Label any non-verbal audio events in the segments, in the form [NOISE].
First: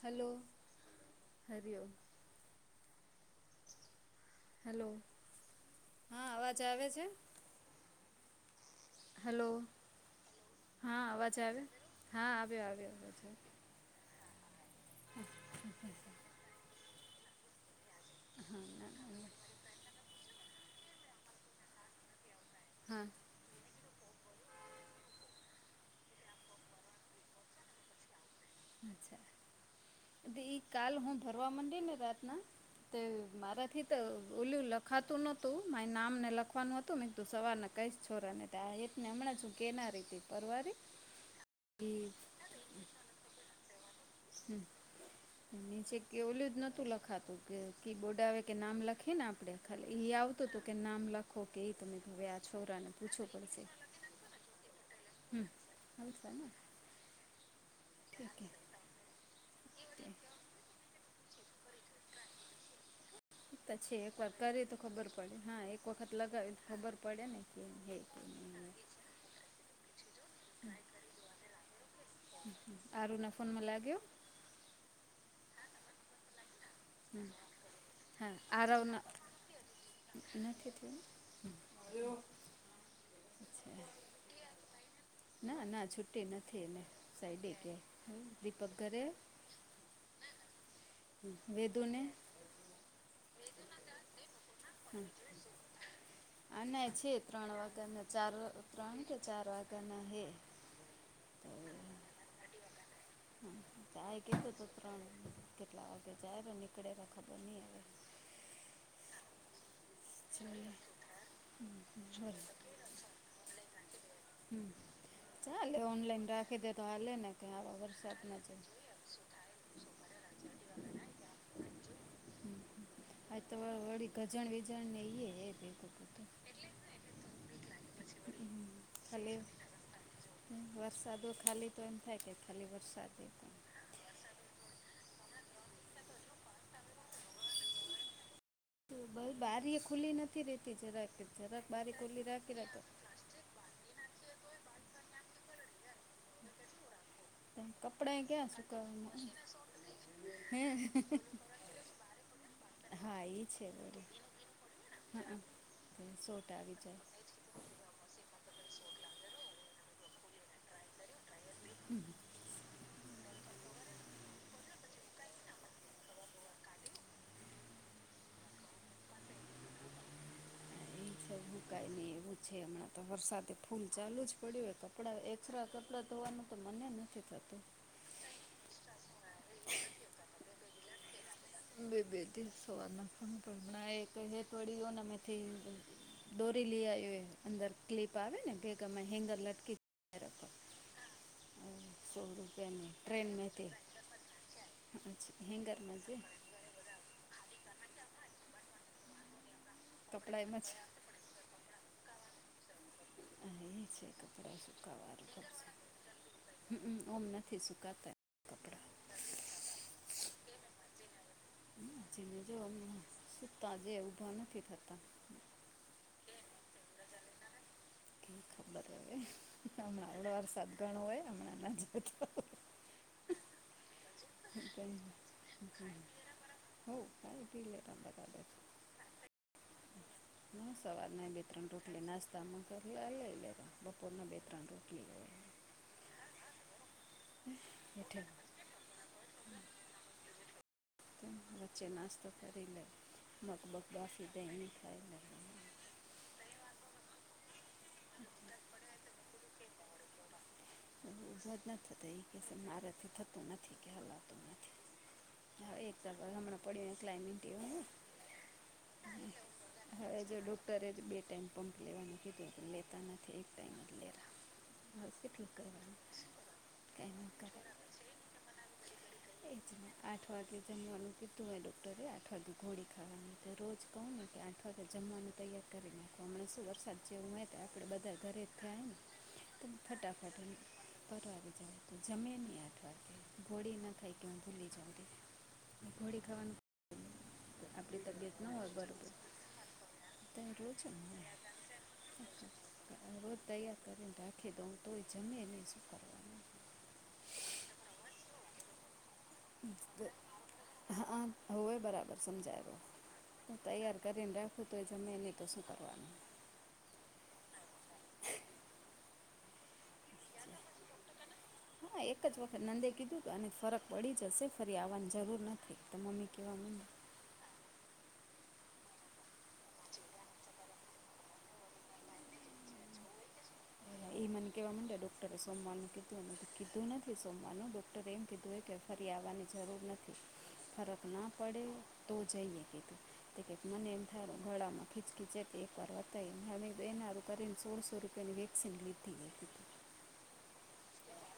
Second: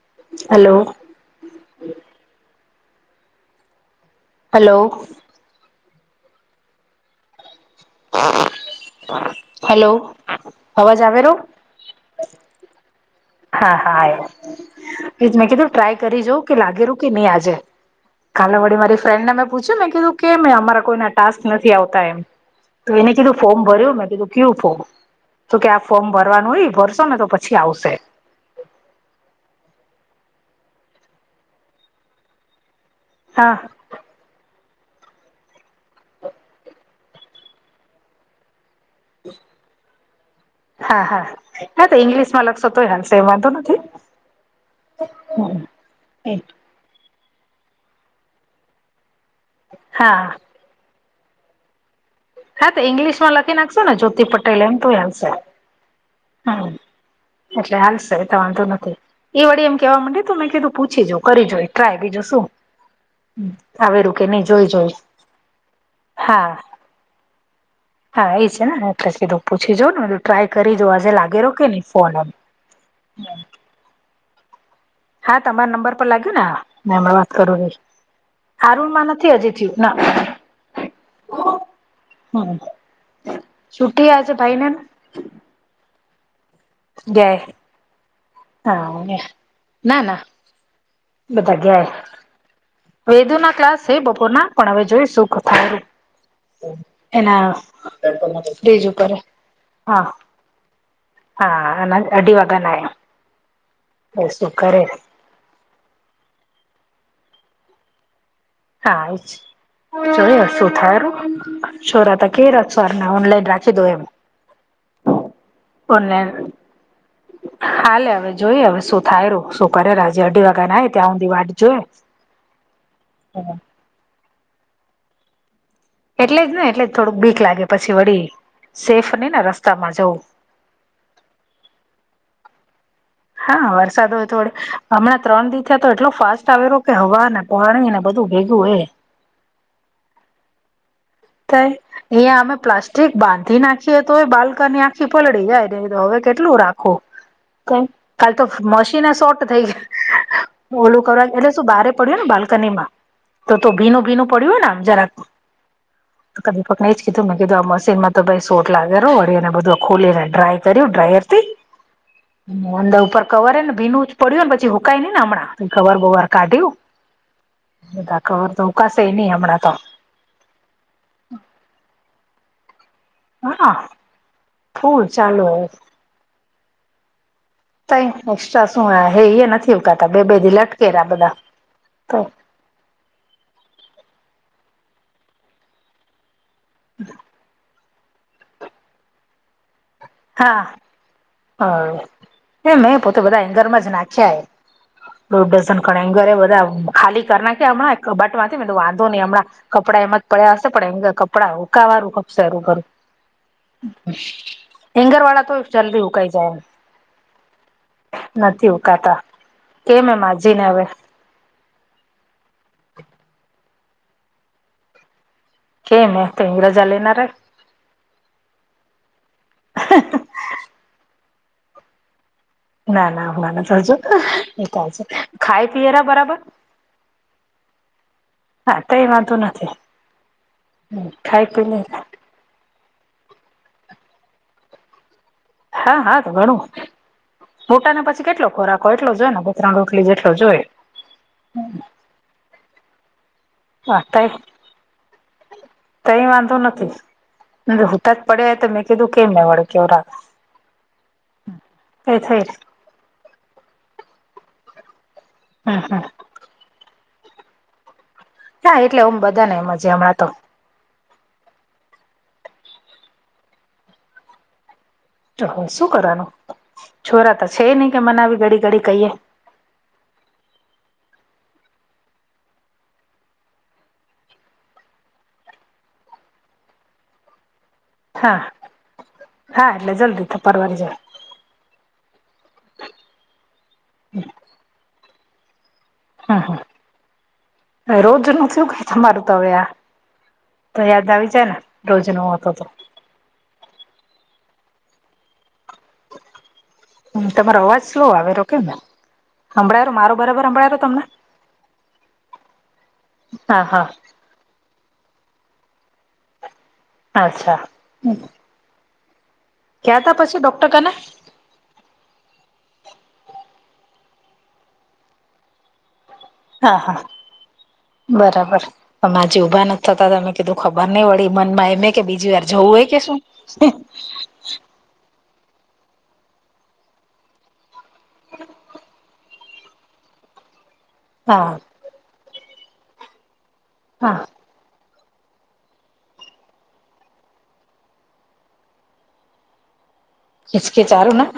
Hello hello હરમ. Hello, hello હા અવાજ આવે છે? હેલો, હલો હા અવાજ આવે? હા આવ્યો આવ્યો. હા હા આયો, એજ મેં કીધું ટ્રાય કરી જાઉં કે લાગે રું કે નહી આજે. કાલે વળડી મારી ફ્રેન્ડને મેં પૂછ્યું મેને કીધું કેમ અમારા કોઈના ટાસ્ક નથી આવતા એમ. તો હા એને કીધું ફોર્મ ભર્યું મેં કીધું કયું ફોર્મ, તો કે આ ફોર્મ ભરવાનું હોય ભરશો ને તો પછી આવશે. અચ્છા, ઈ કાલ હું ભરવા માંડી ને રાતના. હા મારાથી તો ઓોલું લખાતું નોતું મા નામ ને લખવાનું હતું મેં તું સવારના કંઈ છોરાને. ને હમણાં છું કેના રીતે પરવારી. સતો હયાાલ છે એ વાંધ નથી. હમ નીચે કેવલું જ નતું લખાતું. જે કીબોર્ડ આવે કે નામ લખી ને આપણે ખાલી એ હા આવતો હતો કે નામ લખો કે એ તમે હવે હા તો છોરાને ઈંગ્લિશ પૂછવું માં લખી પડશે નાખશોને જ્યોતિ પટેલ એમ તો આવશે. હમ હાલશેને હમ, એટલે હાલશે એ તો ઠીક વાંધો નથી. એ વળી એમ કેવા માં તો મેં કીધું પૂછી જા કરી જોો એ ટ્રાય બીજો શું. છે આવેરું એક કે વાર નહી કર જોઈ તો જોઈ ખબર પડે હા એક વખત લગાવી તો હા. ખબર પડે ને. જ હા [UNINTELLIGIBLE] એ છે ને એટલે સીધું પૂછી જો ને બધું ટ્રાય કરીજો આજે લાગે રોકે ને. આરું નફોનમાં લાગ્યો? હા તમારા નંબર પર લાગ્યો ને, હમણાં વાત કરું રઈ. હ ના એ ખત [UNINTELLIGIBLE] છુટ્ટી આ છે ભાઈ ને? ના ના છુ તેના થ મે ગયા સાઈડેકે દીપક ઘરે. હા ના ના બધા વેદુ ને. ગયા વેદુ ના ક્લાસ છે બપોર ના પણ હવે જોઈ સુખ થું. આના છે એના ત્રણ વાગ્યાના ચાર ફિજ ત્રણ ઉપર, કે ચાર વાગ્યાના હા. હે હા અને અઢ વાગા ના. હ ચાય કીધું તો ત્રણ કેટલા વાગે જાય પણ નીકળેલા ખબર નહી આવે. હા એ, જોય શું જોઈએ થાયું, છોરા ત કેરા. હમ સર ના ઓનલાઈન રાખી દો એમ હમ્મ ચાલે ઓનલાઈન રાખી દે તો હાલેેને કે આવા વરસાદના જે થાય રું શું કરેરા હજી અઢી વાગ્યા નાય ત્યાં ઊધી વાટ જોએ હા તો વળી ગજાણ વીજાણ ને ઈએ હે ભેગું બધું એટલે જ ને એટલે જ થોડુંક બીક લાગે પછી વળી સેફ નહી ખાલી ને રસ્તામાં જવું વરસાદો ખાલી તો એમ થાય કે ખાલી વરસાદ હે હા વરસાદ હોય થોડે હમણાં ત્રણ દિ થયા તો એટલો ફાસ્ટ આવેરો કે હવાના પોણી ને બધું ભેગું હે ખુબજ બારી એ ખુલ્લી નથી રહેતી જરા કે થાય ઈયા અમે પ્લાસ્ટીક બાંધી નાખીએ તોય બાલક ની આખી પલળી જાય ને તો હવે કેટલું રાખુ. ક કપડાં કાલ તો ક્યાં મશીનએ સુકાવામાં સોટ થઈ ગયા. હે ઓલું કરવા એટલે શું બારે પડ્યું ને બાલ્કની માં હા ઈ તો છે તો ભીનું વળી ભીનું પડ્યું હોય ને આમ જરાક હા સોટ કાલ દીપક આવી ને એજ જાય કીધું તો મેં કીધું આ મશીનમાં તો ભાઈ સોટ લાગે રહો વળીને બધું ખોલીને ડ્રાય કર્યું ડ્રાયર થી હમ્મ. અંદર ઉપર કવર ને ભીનું પડ્યું ને પછી હુંકાઈ નઈ ને હમણાં કવર બવર કાઢ્યું બધા કવર તો હુંકાશે નહિ હમણાં તો એ મુકાય નહી એવું છે હમણાં તો વરસાદએ હા ફૂલ ચાલુ જ પડ્યો. ફૂલ કપડા ચાલુ એસરા કપડા ધોવાનું તો મનેએ નથી થતું તઈ એક્સ્ટ્રા સું હે એ નથી હુંકાતા બે બે દી લટકેરા બધા બે બે તો દી સવારના પણ નાઈટ હે થોડી [UNINTELLIGIBLE] દોરી લઈ આયો હે એ અંદર ક્લિપ આવે ને કેક મે હેન્ગર લટકી હા હા. સો એ રૂપિયાની મેં પોતે બધા એંગર ટ્રેનમાંથી માં જ નાખ્યા એ દોઢ ડઝન હેંગરમાં ઘણા છે એંગર એ બધા ખાલી કરી નાખ્યા હમણાં કબાટમાંથી વાતો ની હમણાં કપડા એમાં જ પડ્યા હશે પણ હેન્ગર કપડા કપડા હુંકાવા હારું ખપશે હરું ભરું અ એ છે કપડા સુકાવા એંગર હારુ વાળા તો ખપશે જલ્દી ઉકાઈ જાય ઓમ નથી સુકાતા નથી કપડાં ઉકાતા કેમ હે માજી ને હવે છીએ જો સૂતા જે ઊભા નથી થતા કેમ અ તો રજા લેનારા ખબર હે હમણાં આવડો વરસાદ ગણો હે હમણાં નથી એવડો ના ના હમણાં ના જજો ખાઈ પીએરા બરાબર હઓ ખાઈ પી લે રા બરાબર હા કઈ વાધો નથી. ના સવારના બે ખાઈ પી તરણ લે રોટલી નાસ્તામાં કરવી લઈએ બપોર ના બે તરણ રોટલી હોય હા હા તો ઘણું મોટાને હેઠે પછી કેટલો ખોરાક એટલો જોય ને બે તરણ રોટલી જેટલો જોઈએ. વચ્ચે નાસ્તો કરી લે મગબગ બાફી દે એમ કરે કઈ વાંધો નથી. હજી હુંતા જ પડ્યા હે તો મેં કીધું કેમ મે વડે કેવડા ઉગ જ નથ થઈ કે સે મારેથી થતું નથી કે હલાતું હા હમ એક હમ ચાર વાર હમણાં પડ્યુંને ક્લાઇમિંગ કેવાયું ને હા એટલે ઓમ બધા ને એમ જ હે હમણાં તો તરે જ બે ટાઈમ પંમ્પ લેવાનું કીધું પણ લેતા નથી એક ટાઈમ જ લેરા હવે તો કેટલું હું શું કરવાનું કાંઈ ન છોરા તો કરે છે નઈ કે મનાવી ઘડી ઘડી કહીએ. એ જ ને. આઠ વાગે જમવાનું કીધું આ ડોક્ટરે આઠ વાગે ગોડી ખાવાની તો રોજ કહું ને કે આઠ જમવાનું તૈયાર કરીને હમણા શું વરસાદ જેવું હોય તો આપડે બધા હા ઘરે જ થાહે ને તો હા એટલે ફટાફટ જલ્દી એમ પરવારી જાય [UNINTELLIGIBLE] જાય જમેની આઠ વાગે ઘોળી ના ખાય કે હું ભૂલી જઉ કે ગોળી ખાવાનું આપણી તબિયત ન રોજનું શું હોય કે બરોબર તમારું તો અવે આ રોજ તો યાદ જમવાનું આવી જાય ને રોજ નો હો તો તો રોજ તૈયાર કરીને રાખી દઉં તોય જમીને નઈ સુુંતા હમ તમારો અવાજ સ્લો આવે રો કેમ? હમભળાયો મારો બરાબર હમભળાયો તમને હા હોવે બરાબર સમજાયો હું હા હા તૈયાર કર રાખું તો એ જમે એ નહીં તો શું કરવાનું. આચ્છા, કયાં તા પછી ડોક્ટર કને હા એક જ વખત નંદે કીધું તું અને ફરક પડી જશે ફરી આવાની જરૂર નથી તો મમ્મી કહેવા હા માંડી હા બરાબર પણ આજે ઉભા નથી થતા તમે કીધું ખબર નહીં વળી મનમાં એમે કે બીજી વાર જવું હોય કે શું એ મને કેવા મન્ડે ડોક્ટરે સોમવારનું કીધું, કીધું નથી સોમવાર નું ડોક્ ક્ટરે એમ કીધું કે ફરી આવાની જરૂર નથી ફરક ના હા પડે તો જઈએ કેધું તો કેટ મને એમ હા થાય ગળામાં ખીચખીચ હતી એકવાર બતાઈને અમે એના કરીને સોળસો રૂપિયાની વે [UNINTELLIGIBLE] કેચ કેચારું ના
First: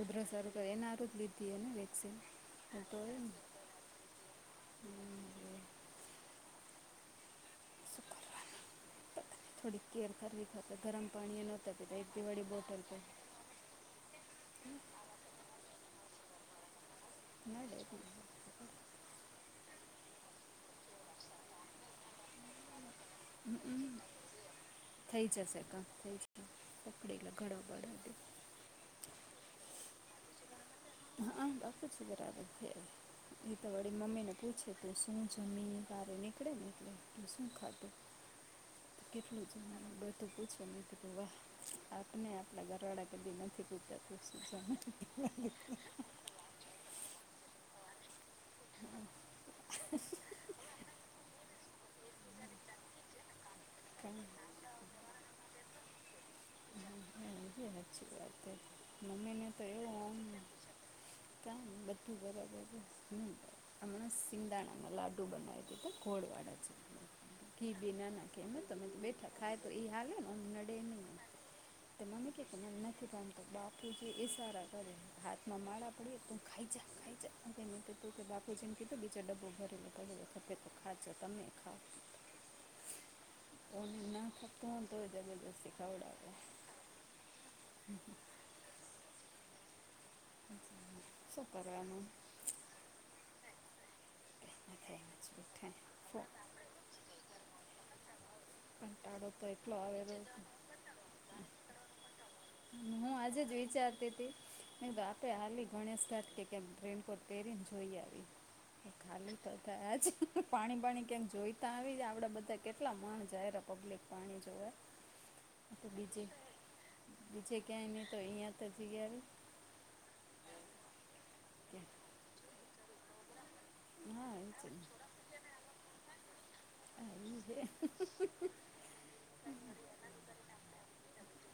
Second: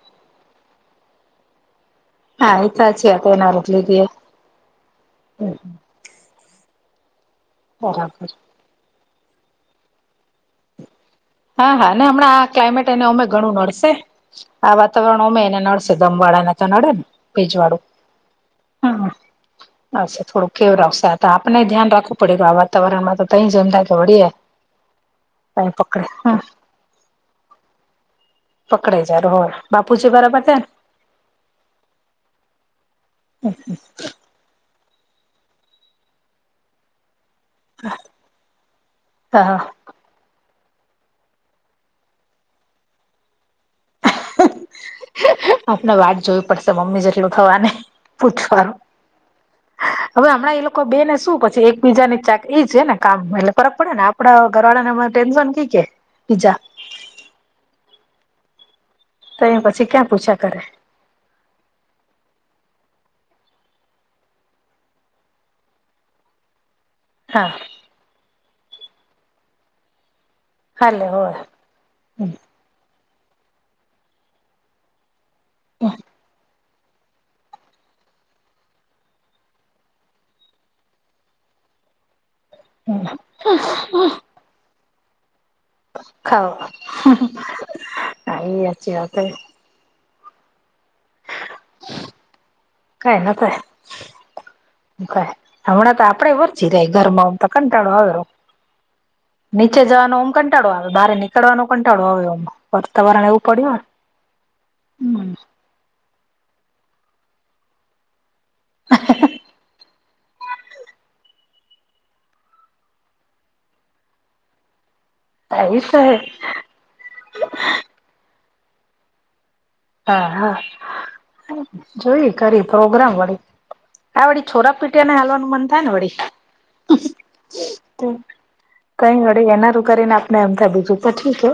ઉધર સરું કરી એના હારુ જ લીધી એ ને વેક્સીન હારુ તા છે એના રોકલી દે હમ [INAUDIBLE] બરાબર. થોડી કેર કરવી ખાત ગરમ પાણી નહો હા એક હા ને હમણાં દિવાળી આ બોટલ ક્લાઇમેટ પર એને અમે ઘણું નડશે આ વાતાવરણ ઓમે એને નડશે દમવાળા ને તો નડે ને ભેજવાડુ નડે હંક હમ આવશે થોડુંક કેવું રાખશે આ તો આપને ધ્યાન રાખવું પડે આ વાતાવરણમાં તો તઇ ચમતા તોડી હૈ [UNINTELLIGIBLE] એજ ને પકડેલા ઘડા બાડા દે પકડાઇ જાઈ રોહ બાપુજી બરાબર છે ને હા બાપુજી બરાબર છે એ તો વળી મમ્મીને પૂછે તો શું જમી વારે નીકળે ને એટલે શું ખાધું હા કેટલું હા જમાનું બ તો પૂછો મેં કીધું વાહ આપને આપના ઘરવાળા કેધી નથી પૂછતા પુસી જો ને આપને વાટ જોવી પડશે મમ્મી જેટલું થવાની પૂછ વારુ હવે અમના એ લોક કો બે ને શું પછી એક બીજા ની ચાક એ છે ને કામ એટલે ફરક પડે ને કાંઈ આપડા ઘરવાળાને આમ ટેન્શન કી કે જા સાચી વાત છે, મમ્મીને એ તો પછી એવું ક્યાં આમ પૂછા કરે ક બધું બરાબર ન હમણા સિંગાણામાં લાડુ બનાવી દીધા, ગોડ વાળા છે. હા. બે નાના બેઠા ખાય તો, એ હાલનેમી હાલે હોય અને એમ નથી પામતો, બાપકી છે, એ સારા કરે, હાથમાં માળા પડી તો, હું ખાઈ જા. આ જે મે તું કે બાપુ જેમ કીધું, બીજો ડબ્બો ભરેલો, ક ખપે તો ખાજો તમે ખાવ. [UNINTELLIGIBLE] ના, તો જબરજસ્ત ખાવડાવ કઈયાછ વાત શું કરેનું? કઈ નથી કંઈ ના થાય એમ ક જ બેઠા હમણાં તો ફો આપડે વરચી ર ઘરમાં [UNINTELLIGIBLE] કંટાળો આવે કંટાળો તો એટલો નીચે જવાનો, આમ આવેલો કંટાળો આવે, બારે નીચ ડવાનો, પણ ટાળવા આવ્યો આ હું આજે જ વિચારતી હતી નહી તો આપે, હમ હાલી ગણેશ ઘાટ કે કેમ રેનકોટ પહેરીને, જોઈ આવી, ખાલી તો થ જ પાણી બાણી કેમ જોઈ તો આવી, જ આપણે બધા કેટલા માણ જાયરા પબ્લિક પાણી જોવા. કઈસ હ. બીજે ક્યાંય નહી તો, અહિયાં તો જ ગયા. હા, હા, કે જોયા કરી, પ્રોગ્રામ વાળી. આ હા વળ એ છે છોરા પીટી ને, હાલવાનું મન થાય ને, વળી. કઈ વળ એનારું કરીને, આપને એમ થાય બીજું પછી છે.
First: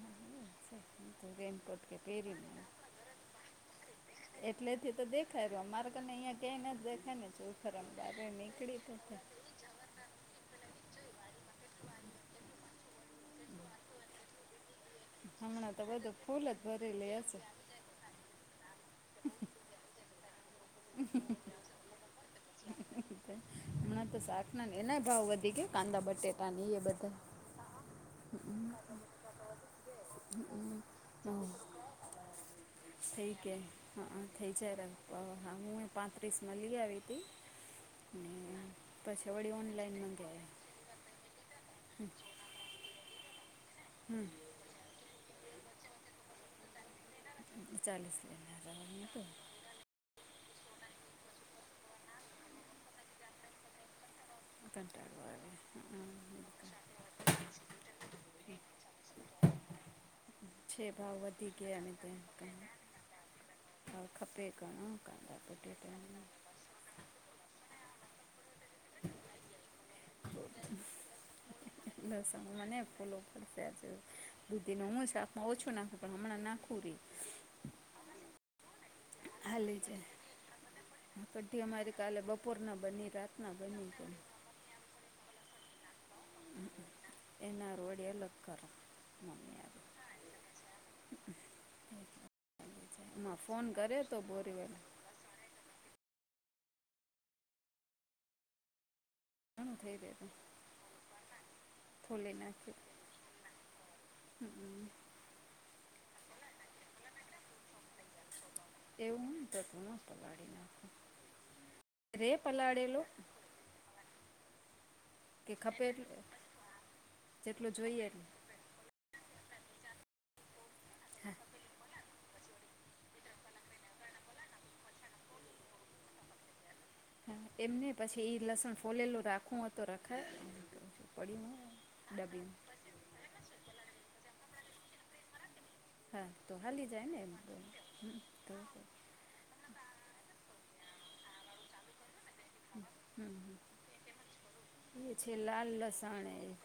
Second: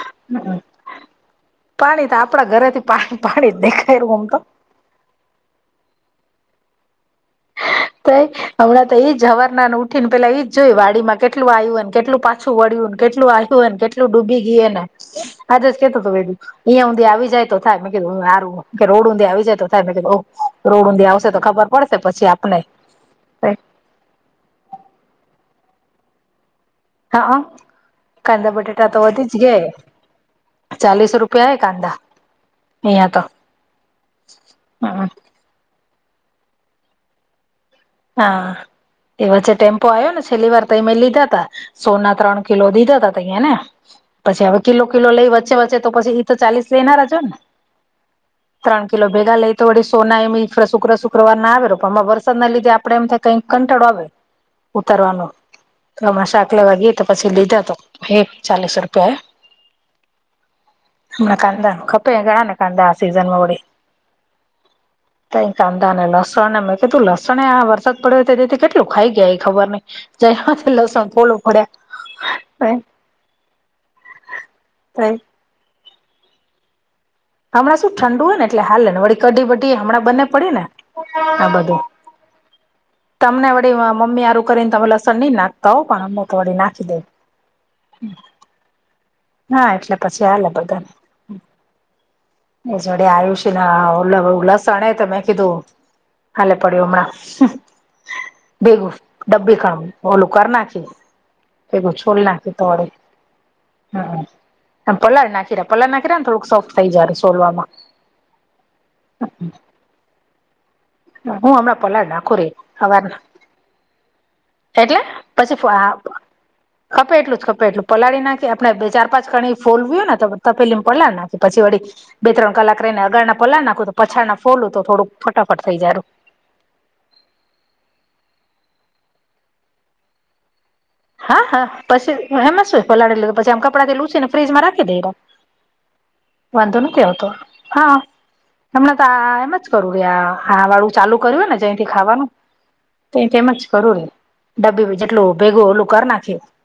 હા એ છે તો રેનકોટ કે પાણી તો આપ આપણા પહેરીને ઘરેથી પાણી પાણી દેખાય રહ્યું, આમ તો એટલેથી તો દેખાય રહ્યો, અ મારે કને અહીંયા ક્યાય ના જ દેખાય ને, શું ખરદ નીકળી નાને ઉઠીને પેલા એ જ જોયું વાડીમાં, કેટલું આવ્યું ને, કેટલું પાછું વળ્યું ને, કેટલું આવ્યું ને, કેટલું ડૂબી ગઈ એને. હમણાં આજસ તો કેતો હતો બધું ભ ફૂલ જ અહિયાયા ઊંધી ભરેલી આવી હશે જાય તો. થાય મેં કીધુરું કે, રડ ઊંધે આવી જાય, તો થાય મે, કીધું રોડ ઊંધ આવશે તો, ખબર પડશે. પછી આપને હમણાં તો શાક ના એના ભાવ વધી, કાંદા-બટેટા નયે બટ [UNINTELLIGIBLE] કાંદા-બટેાટા તો વધી જ ગયા, હમ. ચાલીસ રૂપિયા એ કાંદા. અહિયાં તો થઈ ગયા. હા, થઈ જાય. હમ હા, હું એ પાંત્રીસમાં લઈ આવી હતી. ને [UNINTELLIGIBLE] એ પછી વચ્ચે વળી ટેમ્પો ઓનલાઈન આવ્યો ને, છેલ્લી મંગાવ્યા વાર ત મેં લીધા તા, સોના ત્રણ કિલો દીધા તા તયા ને. પછી હવે કિલો-કિલો લઈ વચ્ચે વચ્ચે તો પછી તો ચાલીસ લેનારજો ને, ચાલીસ લેનાર ત્રણ કિલો આવવાનું હતું ભેગા લઈ. વડી સોના એ શુક્ર શુક્રવાર ના આવે, પણમાં વરસાદ ના લીધે, આપડે એમ થાય કઈક કંટાળો આવે. કંટાળો ઉતરવાનું આવે તો અમાં હા શાક લેવાગી તો, પછી લીધા તો. હ, ચાલીસ રૂપિયા એ છે ભાવ હમણાં વધી કાંદા ગયા ખપ ઘણા ને કાંદા આ સિઝન માં વ હ, ખપે ઘણો કાતા પટેમાં. કે તું લસણ. વરસાદ પડ્યો તેતે કેટલું ખાઈ ગયા, એ ખબર નહીં જ, લસણ થોડું પડ્યા. લસણ મને ફૂલો પશે દુધી ન હું સા હ, ઓછું નાખું, પણ હમણાં નાખું રહી. હમણા શું ઠંડુ હોય ને એટલે હા નેળી કઢી બઢી હમણાં બંને પડી ને આ ક્ઢી બધું અમારી કાલે બપોરના બની તમને રાતના વળી બની પણ મમ્મી હારું કરીને તમે લસણ નહી નાખતા હોવ પણ અમ તોડી નાખી દે એના [UNINTELLIGIBLE] કર હા એટલે પછી આલે બધાને છે જોડે એમાં ફોન આયુષ્યના કરે તો બોરીવાલા લસણે ત મેં કીધું હાલે પડ્યું હમણાં ભેગું ડબ્બી ઘણું કામ થઈ રહેતું ઓલું કર નાખી પછી છોલ ફોલી નાખી તોડુ નાખ્યું હમ આમ પલાળ નાખીરા પલાળ નાખીરા ને થોડુંક સોફ્ટ થઈ જાય સોલવામાં. એવુ ત [UNINTELLIGIBLE] હું હમણાં પલાળ નાખુંરે હવારના એટલે? કે પછી ખપે એટલો ખપે એટલું જ ખપે જેટલું એટલું જોઈએ પલાળી નાખ આપણેે બે ચાર પાંચ કણી ફોલવ્યું ને તપેલી પલાળ નાખે પછી વળી બે ત્રણ કલાક રહીને આગળના પલાળ નાખુ તો પાછળના ફોલું તો થોડું ફટાફટ થઈ જાય રૂ હા એમને પછી એઈ લસણ ફોલેલું રાખું તો રખાય. છું. હા પડ્યું હા હોય પછી ડબ્બીમાં એમાં શું પલાળ લીધું પછી આમ કપડા લૂસીને ફ્રીજમાં રાખી દેય હા તો વાંધો હાલી નથી જાય ને આવતો. એમ તો હા, હમ, તો હમણા તા એમ જ કરું રહે આ વાળું ચાલુ કર્યું ને જ્યાથી ખાવાનું તેય હમ, તેમ જ કરૂ રે ડબી જેટલું ભેગું ઓલુ તને એ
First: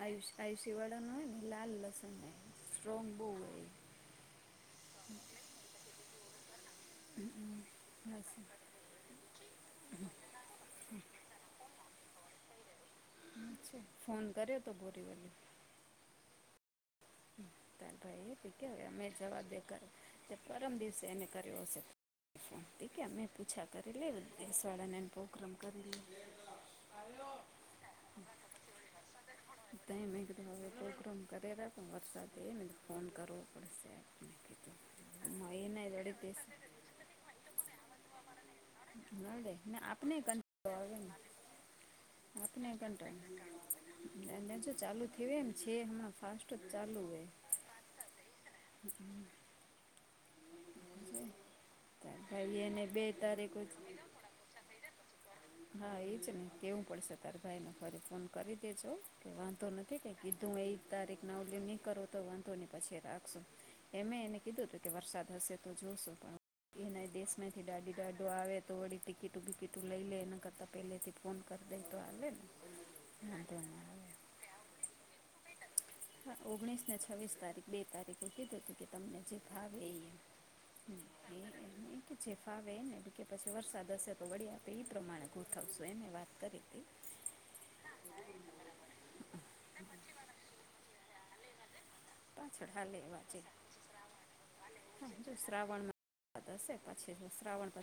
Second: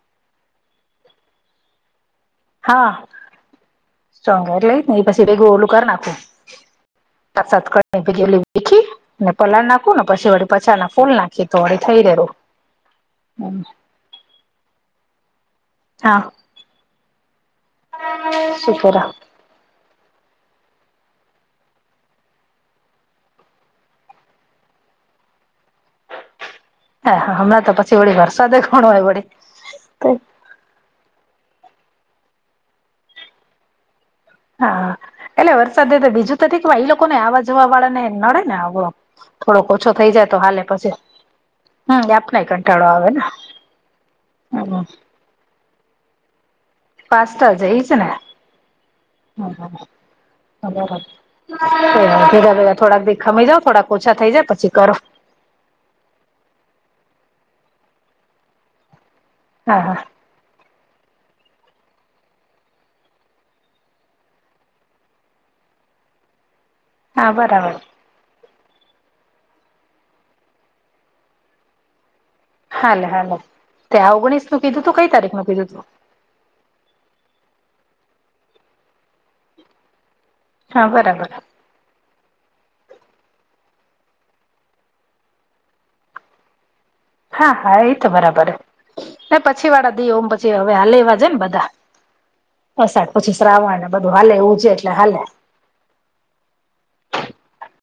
આયુષ આયુષ્ય વાળા નો હોય ને લાલ લસણ હે હા સ્ટ્રોંગ બો હોય સ્ટ્રોંગ એટલે જ ને ઈ પછી ભેગું ઓલું કર નાખું. એ લસણ [UNINTELLIGIBLE] ને પલળ નાખું ને પછી વળી પાછાના ફૂલ નાખીએ તો વળી થઈ રેરું છે ફોન કર્યો તો બોરીવલી? હા. ભાઈ એ તો શું કેય કર અમે જવાબ બેે કર કે પરમ દિવસે એને કર્યો હશે? ફો ટી કે મેં પૂછા કરી લેવું દસવાળાને એ પોગ્રામ કરી લે. હા હા, હમણાં તો પછી વળી વરસાદે કોણ હોય વળી [UNINTELLIGIBLE] એક [UNINTELLIGIBLE] પ્રોગ્રામ કરેલા પણ વરસાદેને ફોન કરો પડશે કીધું હા, એટલે એમાં એને વરસાદે તો વળી બીજું દેશ તો કે ઈ લોકોને આવા જવા વાળા ને નડે ને આ નડે થોડોક ને ઓછો થઈ આપણે જાય તો હાલે કંટાળો પછી આવે ને હ એ આપ [UNINTELLIGIBLE] હમ ચાલુ થય એમ છે હમણાં ફાસ્ટ જ ચાલુ હોય પાંચટા જઈ છે ને તારા હ ભાઈ [INAUDIBLE] એને થોડાક બે બી ખમી જઓ તારીખ થોડાક ઓછા થઈ જાય પછી કરો. હા, એજ ને કેવું પડશે તારે ભાઈને ફરી ફોન કરી દેજો વાંધો હા હા નથી કઈ? કીધું એક તારીખ નવલી ની કરું તો વાંધો ની પછી રાખશું. એમે એને કીધું હતું કે વરસાદ હશે તો જોશું પણ એનાય હા દેશમાંથી બરાબર દાઢડી દાઢો આવે તો વળી ટિકિટું બિકિટું લઈ લેયને કરતા પહેલેથી ફોન કરી દેય તો આલેને હાલે હાલે ત્યાં ઓગણીસનું કીધું તું કઈ તારીખનું કીધું તું હા ઓગણીસને છવ્વીસ તારીખ બે તારીખે કીધું હતું કે તમને જે ફાવે એમ હા, એ બરાબર. એ કે જે ફાવે એને કે પછી વરસાદ હશે તો વળી આપે ઈ પ્રમાણે ગોઠવશું એને વાત કરી હતી. હા હા, એ તો બરાબર ને પછી વાળા દી ઓમ પછી હવે હા લેવા જયને બધા. પાછળ હાલે અષાઢ પછી વાંચે શ્રાવણને બધું હાલે એવું છે એટલે હા હાલે. જો શ્રાવણમાં સાદ હશે પછી શ્રાવણ પ